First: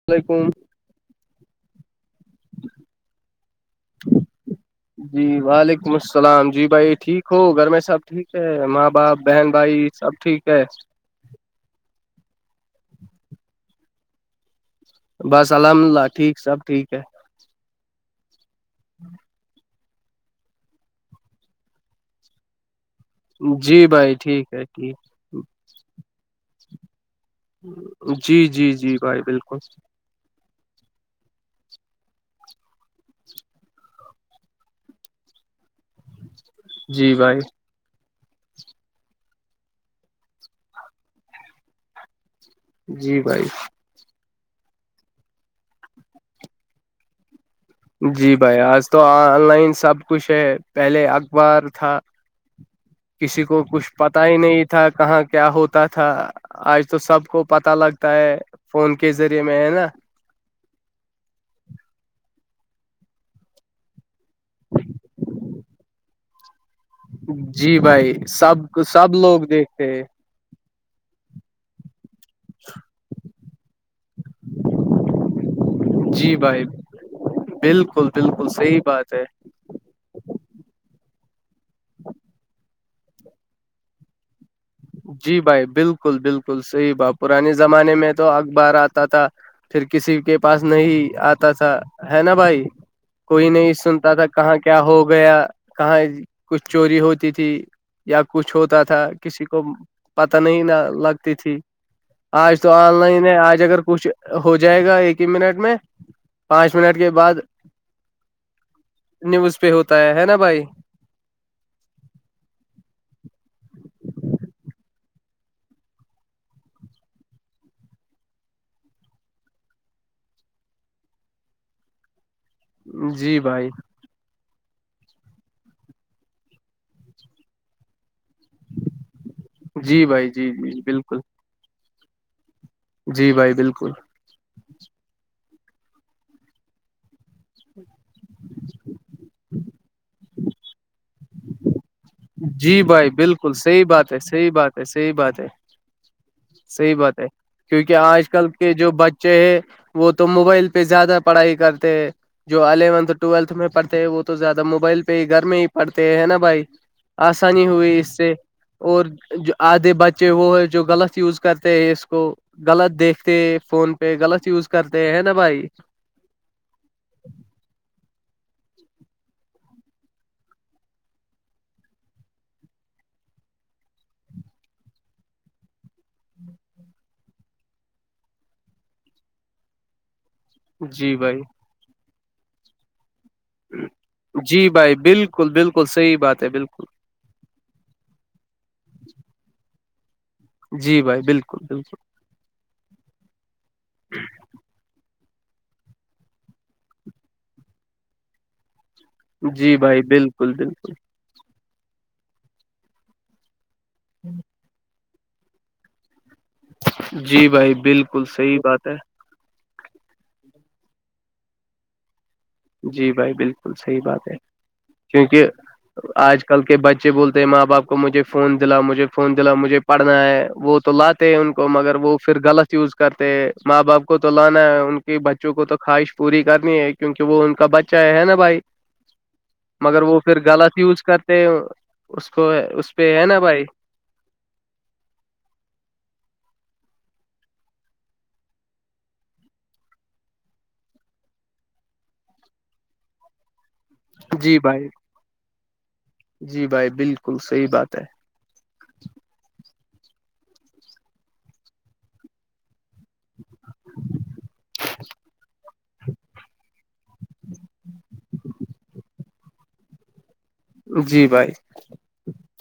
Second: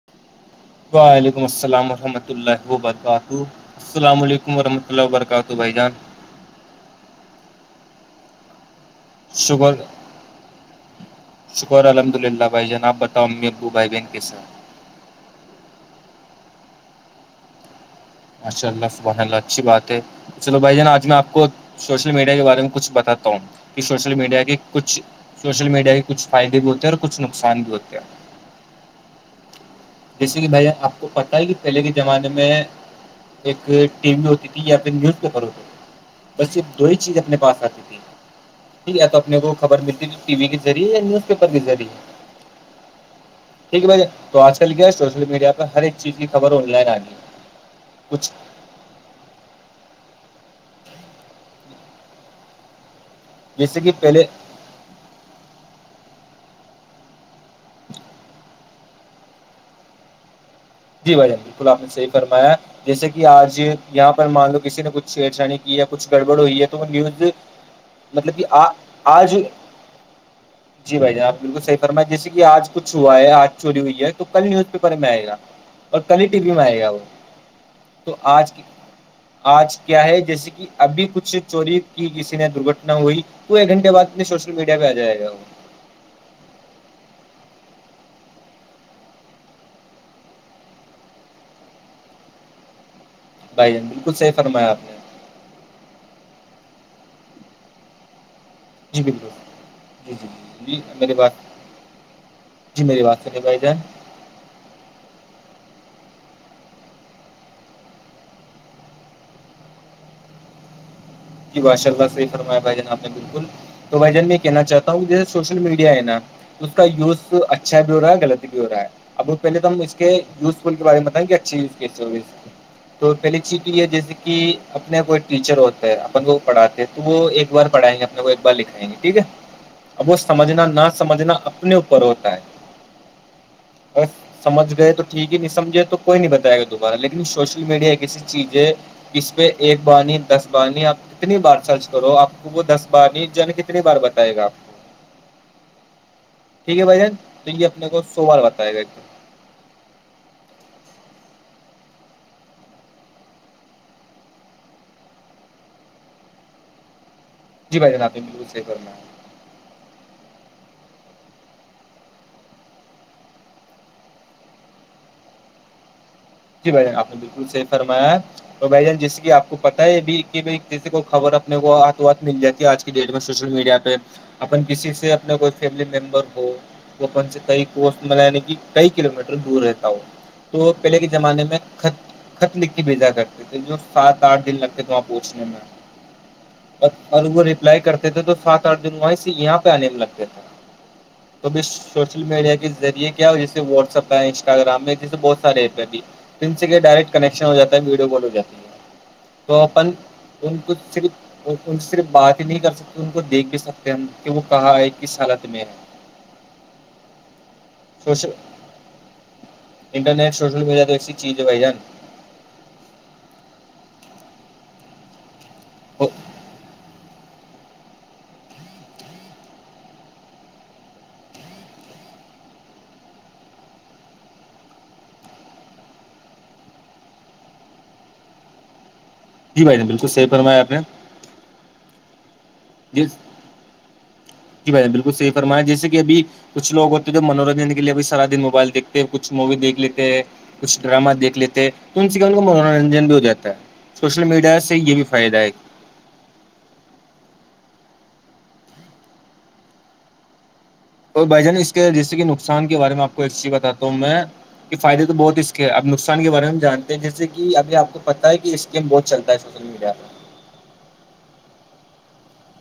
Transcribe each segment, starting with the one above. السلام علیکم وعلیکم السلام ورحمۃ اللہ و برکاتہ السلام علیکم ورحمۃ اللہ وبرکاتہ بھائی جان سلام جی بھائی ٹھیک ہو گھر میں سب ٹھیک ہے ماں باپ بہن شکر بھائی سب ٹھیک ہے شکر الحمد للہ بھائی جانب آپ بتاؤ امی ابو بھائی بہن کیسے بس الحمد للہ ٹھیک سب ٹھیک ہے ماشاء اللہ سبحان اللہ اچھی بات ہے چلو بھائی جان آج میں آپ کو سوشل میڈیا کے بارے میں کچھ بتاتا ہوں کہ جی سوشل بھائی میڈیا ٹھیک کے ہے کچھ ٹھیک سوشل میڈیا کے کچھ فائدے بھی ہوتے ہیں اور کچھ نقصان بھی ہوتے ہیں جی جی جی بھائی بالکل جیسے کہ بھاںی جان آپ کو پتا ہے کہ پہلے کے زمانے میں ایک ٹی وی ہوتی تھی یا پھر نیوز پیپر ہوتے بس یہ دو ہی جی چیز اپنے بھائی پاس آتی تھی ٹھیک ہے تو اپنے کو خبر ملتی ہے ٹی وی کے ذریعے یا نیوز پیپر کے ذریعے جی بھائی بھائی تو آج کل کیا ہے سوشل میڈیا پ ہر ایک چیز کی خبر آن لائن آ گیی ہے کچھ جی بھائی آج تو آن لائن سب کچھ ہے پہلے اخبار تھا کسی کو جیسے کچھ کہ پہلے پتا ہی نہیں تھا کہاں کیا ہوتا تھا آج تو سب کو پتہ لگتا ہے فون کے ذریعے میں ہے نا جی بھائی جان بالکل آپ نے صحیح فرمایا جیسے کہ آج یہاں پر مان لو کسی نے کچھ چھیڑچھانی کی ہے کچھ گڑبڑ ہوئی ہے نیز جی بھائی مطلب کہ آ سب سب آج لوگ دیکھتے ہیں جی بھائی جان آپ بالکل صحیح فرما جیسے کہ آج کچھ ہوا ہے آج چوری ہوئی ہے تو کل نیوز پیپر میں آئے گا اور کلی ہی جی ٹی وی بھائی میں آئے گا وہ بالکل تو بالکل آج کی صحیح بات ہے آج کیا ہے جیسے کہ ابھی کچھ چوری کی کسی نے درگھٹنا نہ ہوئی وہ ایک گھنٹے بعد اتنے شوشل جی بھائی بالکل بالکل صحیح بات پرانے زمانے میں تو اخبار آتا تھا پھر کسی کے پاس نہیں آتا تھا ہے نا بھائی کوئی بھائی نہیں جان بالکل سنتا تھا صحیح کہاں فرمایا کیا آپ نے ہو گیا کہاں کچھ چوری ہوتی تھی یا کچھ ہو جی بالکل جی جی پتا نہیں جی نا میری بات لگتی تھی آج تو جی آن میری بات لائن ہے سنیے بھائی آج جان اگر کچھ ہو جائے گا ایک ہی منٹ میں پانچ منٹ کے بعد نیوز پہ ہوتا ہے نا بھائی جی ماشاءاللہ صحیح فرمایا بھائی جان آپ نے بالکل تو بھائی جان میں کہنا چاہتا ہوں جیسے سوشل میڈیا ہے نا اس کا یوز اچھا بھی ہو رہا ہے غلط بھی ہو رہا ہے اب پہلے تو ہم اس کے یوز فل کے بارے میں بتائیں گے اچھی یوز کی ہو تو جی پہلی چیز بھائی تو یہ جیسے کہ اپنے کوئی ٹیچر ہوتا ہے کو پڑھاتے ہیں تو وہ ایک بار پڑھائیں گے وہ ایک بار لکھائیں گے ٹھیک ہے جی اب وہ بھائی جی سمجھنا جی نہ بالکل سمجھنا اپنے اوپر ہوتا ہے جی بھائی بالکل سمجھ گئے تو ٹھیک ہے نہیں سمجھے تو کوئی نہیں بتائے گا دوبارہ لیکن سوشل میڈیا کسی چیز ہے اس پہ ایک بانی دس بانیا کتنی بار کرو آپ کو وہ جی دس بھائی بانی جن بالکل کتنی صحی بار بات ہے بتائے گا صحی آپ بات ہے کو صحی بات ہے ٹھیک صحی بھائی جان بات ہے تو یہ اپنے کیونکہ کو سو آج بار کل کے بتائے گا جو بچ چے ہے وہ تو موبائل پہ زیادہ پڑھائی کرتے ہیں جو الیونتھ ٹویلتھ میں پڑھتے ہیں وہ تو زیادہ موبائل پہ ہی گھر میں ہی پڑھتے نا بھائی آسانی جی بھائی ہوئی جان آپ اس نے سے بالکل صحیح فرمایا اور جو آدھے بچے وہ ہے جو غلط یوز کرتے ہیں اس کو غلط دیکھتے فون پہ غلط یوز کرتے ہیں نا بھائی جی بھائی جان آپ نے بالکل صحیح فرمایا تو بھائی جان جیسے کہ آپ کو پتا ہے بھی کہ جیسے کوئی خبر اپنے کو ہاتھوں ہاتھ مل جاتی ہے آج کل ڈیٹ میں سوشل میڈیا پہ اپن کسی سے اپنا کوئی فیملی ممبر ہو وہ اپن سے کئی کوس یعنی کہ کئی کلو میٹر دور رہتا ہو تو پہلے جی بھائی زمانے خط خط لکھ کے بھیجا کر جو سات آٹھ دن جی لگتے تھے بھائی وہاں پہنچنے بالکل میں ب بالکل صحیح بات ہے بالکل اور وہ ریپلائی کرتے تھے تو سات آٹھ دن وہیں سے یہاں پہ آنے میں لگتے تھے جی بھائی تو بالکل بھی بالکل سوشل میڈیا کے ذریعے کیا ہو جیس واٹسپ ہے انسٹاگرام ہے جیسے بہت سارے ایپ ہیں بھی جن سے کے ڈائیکٹ کنکشن ہواتا ہے ویو کال ہو جاتی ہے تو جی اپن بھائی بالکل ان کو بالکل صرف اور ان صرف بات ہی نہیں کر سکتے ان کو دیکھ بھی سکتے ہم کہ وہ کہاں ہے کس حالت میں ہے جی بھائی بالکل سوشل صحیح بات ہے انٹرنیٹ سوشل میڈیا تو اس چیز وائی جان جی بھائی بالکل صحیح بات ہے کیونکہ آج کل کے بچے بولتے ہیں ماں باپ کو کو مجھے فون دلا مجھے فون دلا مجھے پڑھنا ہے وہ تو لاتے ان کو مگر وہ پھر غلط یوز کرتے ہیں ماں باپ کو تو لانا ہے ان کے بچوں کو تو خواہش پوری کرنی ہے کیونکہ تو وہ ان کا بچہ ہے نا بھائی جی بھائی جان مگر بالکل وہ صحیح پھر فرمایا آپ غلط نے یوز کر اس کو اس پہ ہے نا بھائی جی بائی بالکل صحی فرما جسے کہ اب کچھ لو ہوتے تو منورنجن کے لیے بھی سارا دن موبائل دھتے ہیں کچھ موی دیکھ لیتے ہیں کچھ ڈرامہ دیکھ لیتے ہیں تو ان سے کیا ان کا منورنجن بھی ہو جاتا ہے سوشل جی میڈیا سے بھائی یہ بھی فائدہ ہے جی بھائی بالکل صحیح بات ہے اور بھائی جان اس کے جیسے کہ نقصان کے بارے میں آپ کو ا چیز بتا ہوں میں کہ فائدے تو بہت اس کے ا نقسان کے بارے میں جانتے ہیں جیسے کہ ابھی آپ کو پتہ ہے کہ اسیم بہت چلتا ہے سوشل میڈیا پ جی بھائی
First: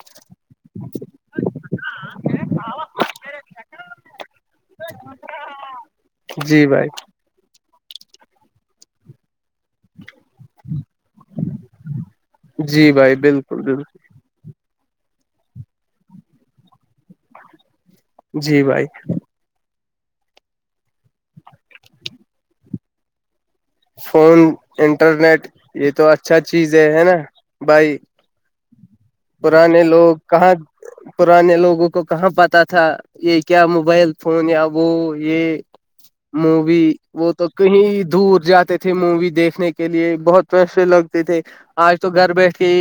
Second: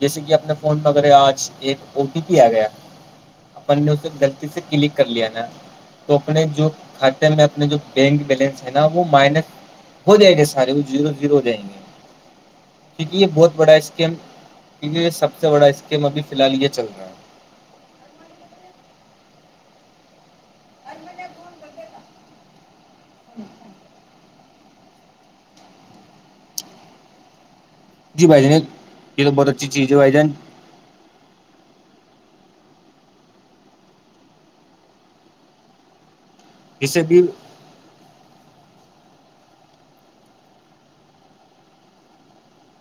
جیسے کہ اپنے فون پ وغیرہ آج ایک او ٹی پی آ گیا اپ نے اسے غلطی سے کلک کر لیا نا تو اپنے جی جو بھائی اپنے جو بینک بیلنس ہے نا وہ مائنس ہو جایے گے سارے وہ زیرو زیرو ہو جایے گے جی بھائی کیونکہ یہ بہت بالکل بڑا بالکل اسکیم ٹی وی میں سب سے بڑا اسکیم ابھی فی الال یہ چل رہا ہے جی بھائی ا م نے بون بگے گ [inaudible] اچا [unintelligible] فون انٹرنیٹ یہ تو اچھا چیز ہے ہے نا بھائی جی بھائی جان یہ تو بہت اچھی پرانے چیز ہے لوگ بھائی جان کہاں پرانے لوگوں کو کہاں پتاہ تھا یہ کیا موبائل فون یا وہ یہ مووی اسے بھی وہ تو کہیں دور جات تھے مووی دیکھنے کے لیے بہت پیسے لگتے تھے آج تو گھر بیٹھ کے ہی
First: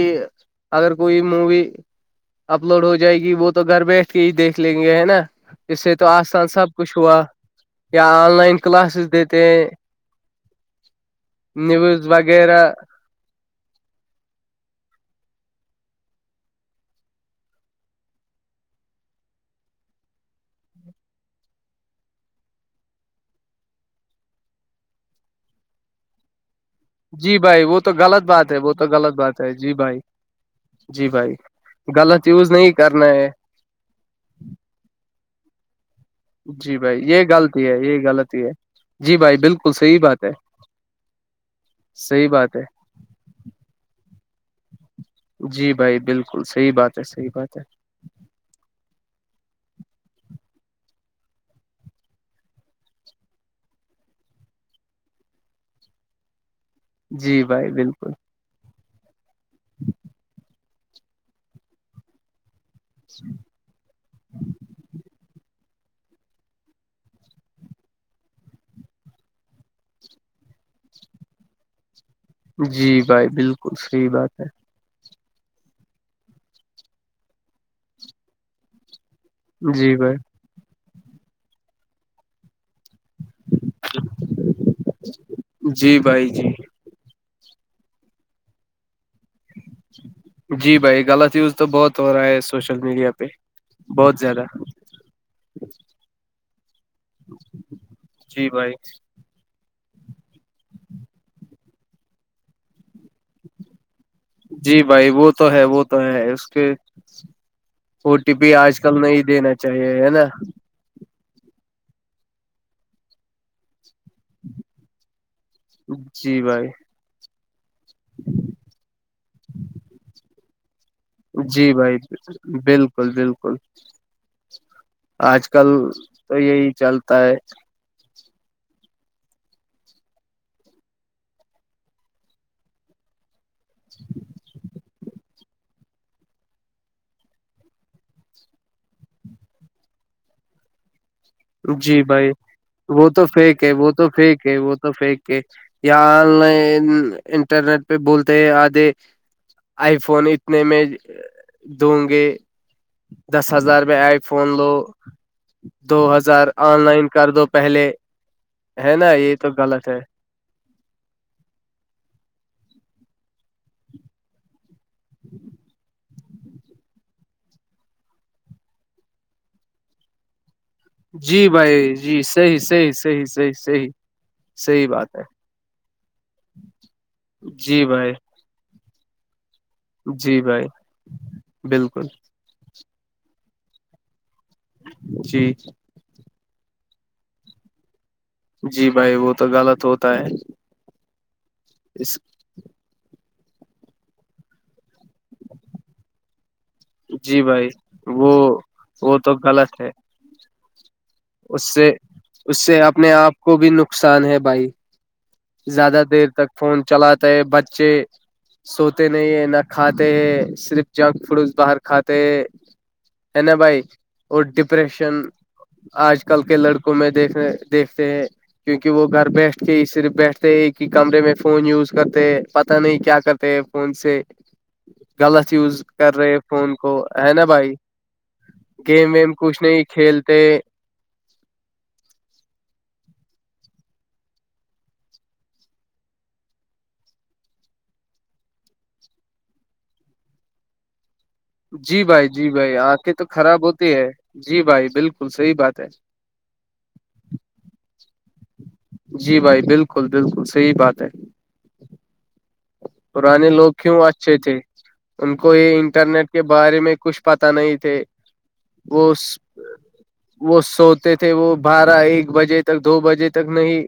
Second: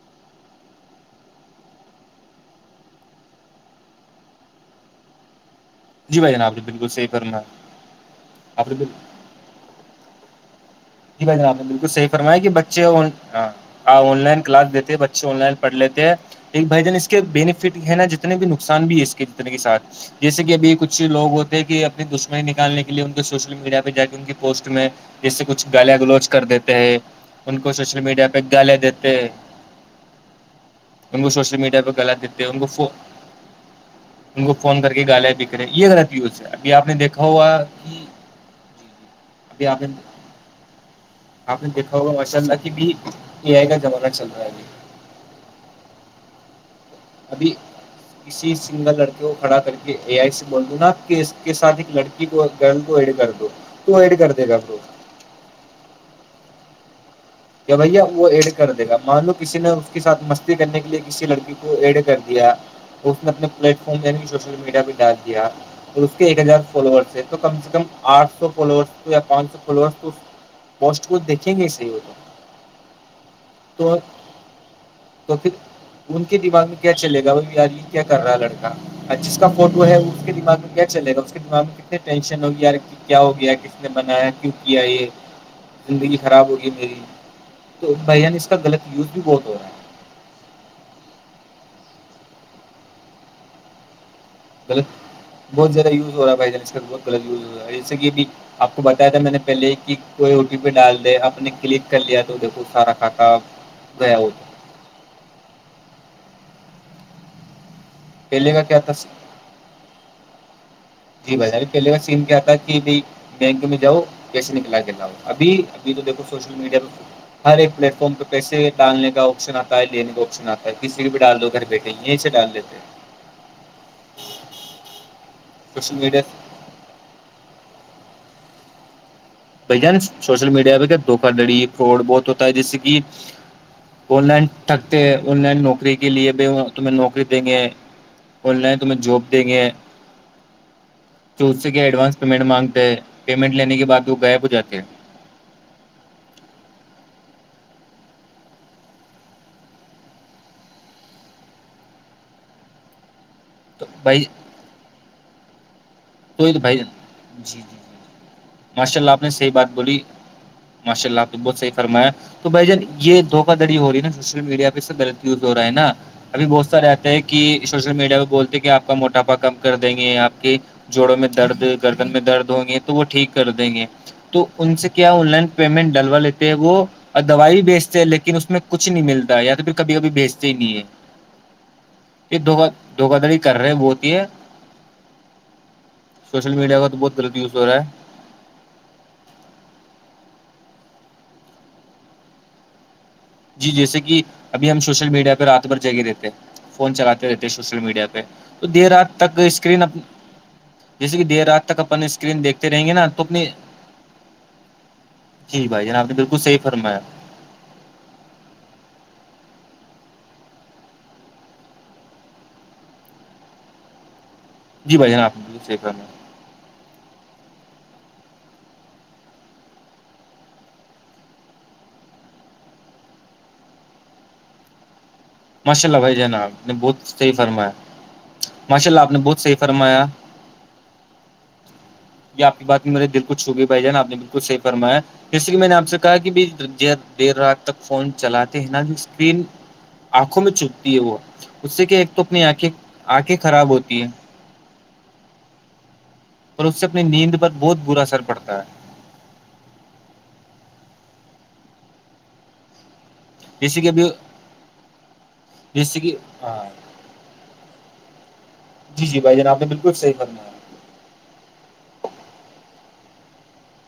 اگر کوئی مووی اپلوڈ ہو جائے گی وہ تو گھر بیٹھ کے ہی دیکھ لیں گے ہے نا اس سے تو جی بھائی جان آسان آپ نے سب بالکل کچھ صحیح ہوا فرمایا یا آن لائن آپ نے جی کلاسز دیتے ہیں ج بھائی ج آپ نے بالکل صحیح نیوز فرمایا کہ وغیرہ بچے ہاں ہ آن لائن کلاس دیتے ہیں بچے آن لائن پڑھ لیتے ہیں ایک بھائی جان اس کے بینیفٹ ہیں نا جتنے بھی نقصان بھی ہے اس کے جتنے کے ساتھ جیسے کہ ابھی کچھ لوگ ہوتے ہیں کہ اپنی دشمنی نکالنے کے لیے ان کے سوشل میڈیا پہ جا کے ان کی پوسٹ میں جیسے کچھ گالیا گلوچ کر دیتے جی ان بھائی کو وہ تو سوشل غلط میڈیا پہ بات ہے وہ گالے تو غلط دیتے ہیں بات ہے جی بھائی جی ان کو بھائی سوشل میڈیا پہ غلط دکھتے ہیں یوز ان نہیں کو کرنا ہے ان کو فون کر کے گالیا بکرے یہ یوز ہے ابھی جی آپ نے بھائی یہ دیکھا ہوا غلطی ہے یہ کہ غلط ہی ہے جی بھائی ابھی بالکل آپ نے صحیح بات ہے آپ نے دیکھا ہوگا صحیح ماشاء بات ہے اللہ کی بھی پے آئی کا زمانہ چل رہا ہے ج جی بھائی بالکل صحیح بات ہے صحیح ابھی بات ہے کسی سنگل لڑکے کو کھڑا کر کے اے آئی سے بول دوں نا کہ اس کے ساتھ ایک لڑکی گ کو ایڈ کر دو تو ایڈ کر دے گ جی بھائی کہ بھیا بالکل وہ کر دے گا مانو کسی نے اس کے ساتھ مستی کرنے کے لیے کسی لڑکی کو ایڈے کر دیا اس نے اپنے پلیٹ فارم یعنی سوشل میڈیا پہ ڈال دیا اور اس کے ایک ہزار فالوورس ہے تو کم سے کم آٹ سو فالوورس یا پانچ سو فالوورس تو پسٹ کو دھیں گے س وہ جی بھائی بالکل صحیح بات ہے تو پھر ان کے دماغ میں کیا چلے گا وہ آدمی کیا کر رہا ہے لڑکا جس کا فوٹو جی ہے بھائی اس کے دماغ میں کیا چلے گا اس کے دماغ میں کتنی ٹینشن ہو گی کیا ہو گیا کس نے بنایا کیوں کیا یہ جی زندگی بھائی خراب جی ہوگئی میری تو بھائیان اس کاغلط یوز بھی بہت ہو رہا ہے جی بھائی غلط یوز تو بہت ہو رہا ہے سوشل میڈیا پہ بہت زیادہ بہت زیادہ یوز ہو رہا بھائی جان س جیسا کہبھی جی بھائی آپ کو بتایا تھا میں نے پہلے کہ کوئی او ٹی پی ڈال دے اپ نے کلک کر لیا تو دیکھو سارا کھاتہ گیا ہو جی بھائی وہ تو ہے وہ تو ہے اس کے او ٹی پی پہلے کا آج کیا تھا کل نہیں دینا چاہیے ہے نا جی ب پہلے کا سم کیا تھا کہ بائی بینک میں جاؤ کیسے نکلا گ لا ابھی ابھی تو دیکھو جی سوشل بھائی میڈیا پہ ہر ایک پلیٹ فارم پہ پیسے ڈالنے کا آپشن آتا ہے لینے کا آپش آتا اور کسی کو بھی ڈال دو گھر جی بیٹھے بھائی یہیں سے ڈال دیتے بالکل بالکل آج کل سوشل میڈیا تو یہی چلتا ہے بھ جان سوشل میڈیا پہ کیا دھوکا لڑی فراڈ بہت ہوتا ہے جس کہ آن لائن تھکتے آن لائن نوکری کے لیے بھی تمہیں نوکری دیں گے آن لائن تو ہمہیں جاب دیں گے ہیں چود سے کیا جی ایڈوانس بھائی پیمنٹ مانگتے ہیں وہ تو پیمنٹ لینے کے بعد وہ غائب ہو جاتے ہیں یا آن لائن انٹرنیٹ پہ بولتے ہیں آدے آئی فون اتنے میں دوں گے دس ہزار تو میں آئی بھائی فون لو دو ہزار تو سر بھائی آن جی لائن کر دو جی جی پہلے ہے ماشاء اللہ نا آپ نے یہ تو صحیح بات غلط بولی ہے ماشاء اللہ آپ کو بہت صحی فرمایا تو بائی جان یہ دھوکا دڑی ہو رہی نا سوشل میڈیاہ سے غلط یوز ہو رہا ہے نا ابھی بہت سا رہتا ہے کہ سوشل میڈیا پہ بولتے ہیں کہ آپ کا موٹاپا کم کر دیں گے آپ کے- جوڑوں میں جی درد بھائی گردن میں جی درد صحیح ہوں گے صحیح تو وہ صحیح ٹھیک کر صحیح دیں گے صحیح تو ان صحیح سے کیا بات ہے ان لائن- پیمنٹ ڈلوا لیتے ہیں وہ دوائی جی بیچتے ہیں بھائی لیکن اس میں کچھ نہیں ملتا یا تو پھر کبھی کبھی جی بیچتے ہی بھائی نہیں ہے- [unintelligible] بالکل- یہ د دھوکا دڑی کر رہے بتی ہے- جی سوشل میڈیا کا بہت لط یو ہو رہا ہے جی بھائی وہ تو غلط ہوتا ہے اس جی جیسے کہ ابھی ہم سوشل میڈیا پہ رات بھر جگگے دیتے ہیں فون چلاتے جی رہتے بھائی سوشل میڈیا پہ وہ تو دیر رات وہ تو تک غلط اسکرین ہے جیسے کہ دیر رات اس تک سے اپنی سکرین اس دیکھتے سے رہیں گے نا اپنے تم آپ نے- کو بھی نقصان ہے بھائی جی بھائی جنا، آپ نے بالکل صیح فرمایا ت بچے سوتے نہیں ہے نہ کھاتے ہیں صرف جنک فوڈز باہر کھاتے ہیں ہے ن بھائی وہ ڈیپریشن- جی شیک- آج کل کے لڑکوں میں دیکھنے، دیکھتے ہیں- کیونکہ وہ گھر بیٹھ کے اس بیٹھتے ایک ہی کمرے میں فون یوز کرتے ہیں پتہ نہیں کیا کرتے ہیں- فون سے غلط یوز ماشاء اللہ کر بھائی جان رہے آپ نے فون کو بہت صحیح ہے نا فرمایا بھائی- ماشاء اللہ آپ گیم نے ویم بہت صحیح کچھ نہیں فرمایا کھیلتے- یہ آ کی بات میں میرے دل کچھکی بھائی جان آپ نے بالکل صی فرایا- میں نے اپ سے کہا کہ بھی رات تک فون چلاتے ہیں نا سپین- آنکھوں میں چھپتی ہے وہ- جی بھائی جی بھائی آنکھیں تو خراب ہوتی ہے جی بھائی بالکل صحیح بات ہے- اور اس سے اپنی نیند پر بہت برا اثر پڑتا ہے- جی بھائی بالکل- بالکل صحیح بات ہے- پرانے لوگ جیسے کہ کیوں ابھی اچھے تھے ان کو یہ جیسے کہ انٹرنیٹ کے ہاں بارے میں کچھ- پت نہیں تھے جی وہ جی بھائی جان آپ نے بالکل صحیح فرمایا وہ سو- تے تھے وہ بارہ ایک بجے تک دو بجے تک نہیں-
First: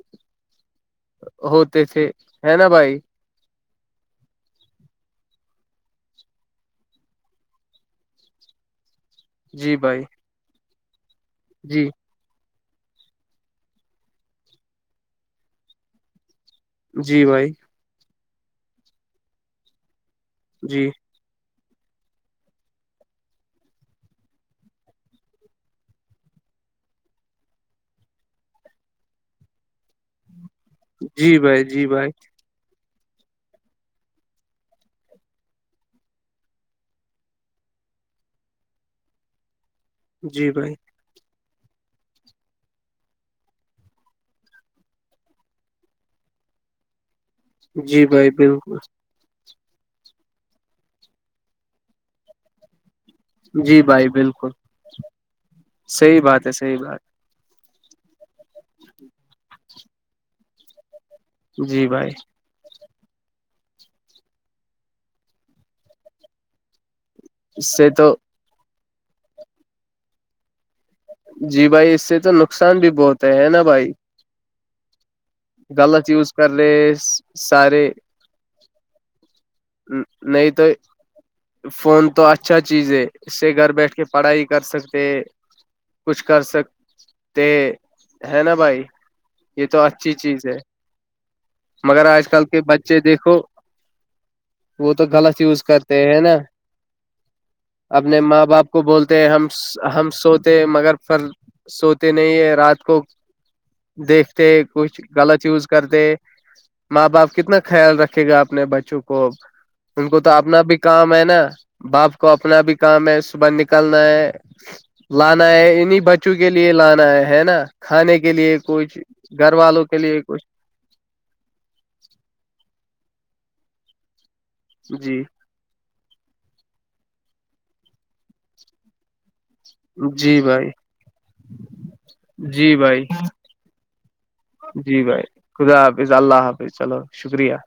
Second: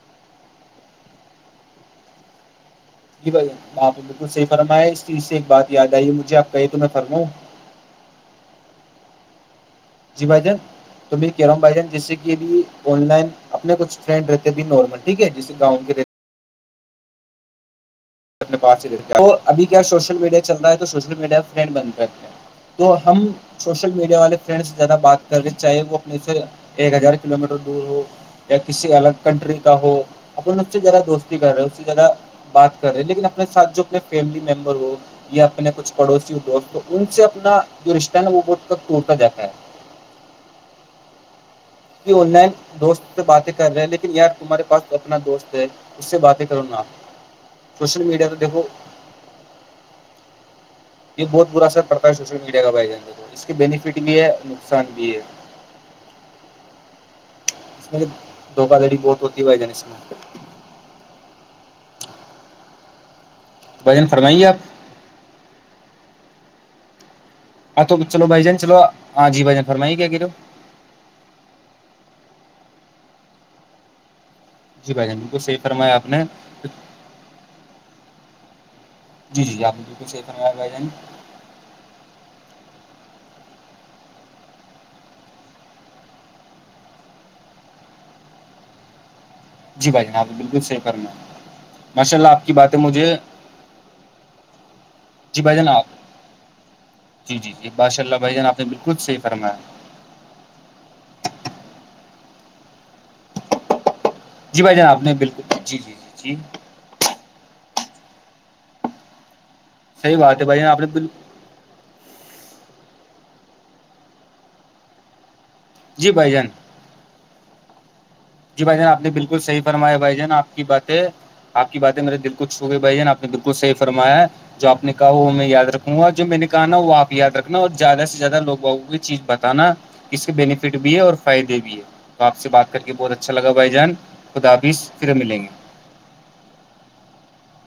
ہوتے تھے ہے نا بھائی- جی بھائی ہپ تو بالکل صحی فرمایا اس چیز سے ایک بات یاد آئی ہے مجھے آپ کہے تو میں فرماں- جی بھائی, جی بھائی جان تمہیں کہہ رہا ہوں بھائی جان جی جس سے- بھی آن لائن اپنے کچھ ٹرینڈ رہتے بھی نارمل ٹھیک ہے جیسے گاؤن کے رہتے- جی بھائی اپنے پاس سے د وہ اب کیا سوشل میڈیا چل رہا ہے تو جی سوشل میڈیا ٹرینڈ بن کرتے ہیں- تو ہم سوشل میڈیا والے فرینڈ سے زیادہ بات کرنے چاہے وہ اپنے سے- ایک ہزار کلو میٹر دور ہو یا کسی الگ کنٹری کا ہو- اپ س سے زیادہ دوستی جی کر رہے بھائی اس سے جی زیادہ بھائی بات کر رہے لیکن اپنے ساتھ جو اپنے فیملی ممبر ہو- یا اپنے کچھ پڑوسی دوست ان سے اپنا جو رشتہ ہےا وہ ب تک ٹوٹتا جاتا ہے- جی بھائی یہ آن لائن دوست سے باتیں کر رہے ہیں لیکن یار تمہارے پاس اپنا دوست ہے- اس سے باتیں کروں نا سوشل جی میڈیا بھائی تو دیکھو- بالکل یہ بہت برا اثر پڑتا ہے سوشل میڈیا کا پائے جانے تو اس کے جی بینیفٹ بھائی بھی ہے اور بالکل نقصان بھی ہے- صحیح بات ہے صحیح بات- دکہ دڑی بہٹ ہوتی و جانم- جی بھائی بھجن فرمائیے آپ- اس ہاں سے تو چلو بھائی جان چلو ہاں جی بھائی جان فرمائی گ کہ ہو جی بھائی اس سے تو نقصان بھی بہت ہے ہے نا بھائی جی پائ ج گے غلط یوز کر رہے سارے جی جی جی آپ نے بالکل صحیح نہیں فرمایا تو بھائی جان فون تو اچھا چیز ہے اس سے گھر بیٹھ کے پڑھائی کر سکتے ہیں- کچھ کر سکتے ہے نا بھائی- یہ تو جی بھائی اچھی جان آپ نے چیز ہے بالکل صحیح فرمایا مگر ماشاء آج اللہ کل آپ کی کے باتیں بچے مجھے دیکھو- وہ تو غلط جی بھائی یوز جان کرتے آپ ہیں ہے نا- جی جی جی ماشاء اللہ اپنے بھائی ماں جان آپ نے باپ کو بالکل صحیح بولتے ہیں فرمایا ہم- ہم سوتے مگر پر سوتے نہیں ہے رات کو دیکھ- جی بھائی جان کچھ آپ نے بالکل غلط یوز جی جی کرتے جی جی ماں باپ کتنا خیال رکھے گا اپنے بچوں کو ان صحیح کو تو بات ہے بھائی اپنا جان بھی آپ نے کام بالکل ہے نا باپ کو اپنا بھی کام ہے صبح نکلنا ہے لانا ہے ان اپنی جی بھائی بچوں جان کے لیے لانا ہے ہے نا کھانے کے لیے جی بھائی جان کچھ آپ نے بالکل گھر صحیح والوں کے لیے کچھ کی بات ہے آ کی باتیں میرے دل کوچ چھ ہو گئے بھائی جان آپ نے بالکلحی فرایا جو آ نے کہا جی وہ میں یاد رکھ ہوا جو میں نے کہا ن وہ آپ یاد رکھنا اور زیادہ سے زیادہ لوگو کو چیز بت نا اس کے جی بھائی بینیفٹ بھی ہے اور فائدے بھی ہے تو آپ سے بات جی کر کے بھائی بہت اچھا بھ جان خداابس جی پھر بھائی ملیں گے خدا حافظ اللہ حافظ چلو شکریہ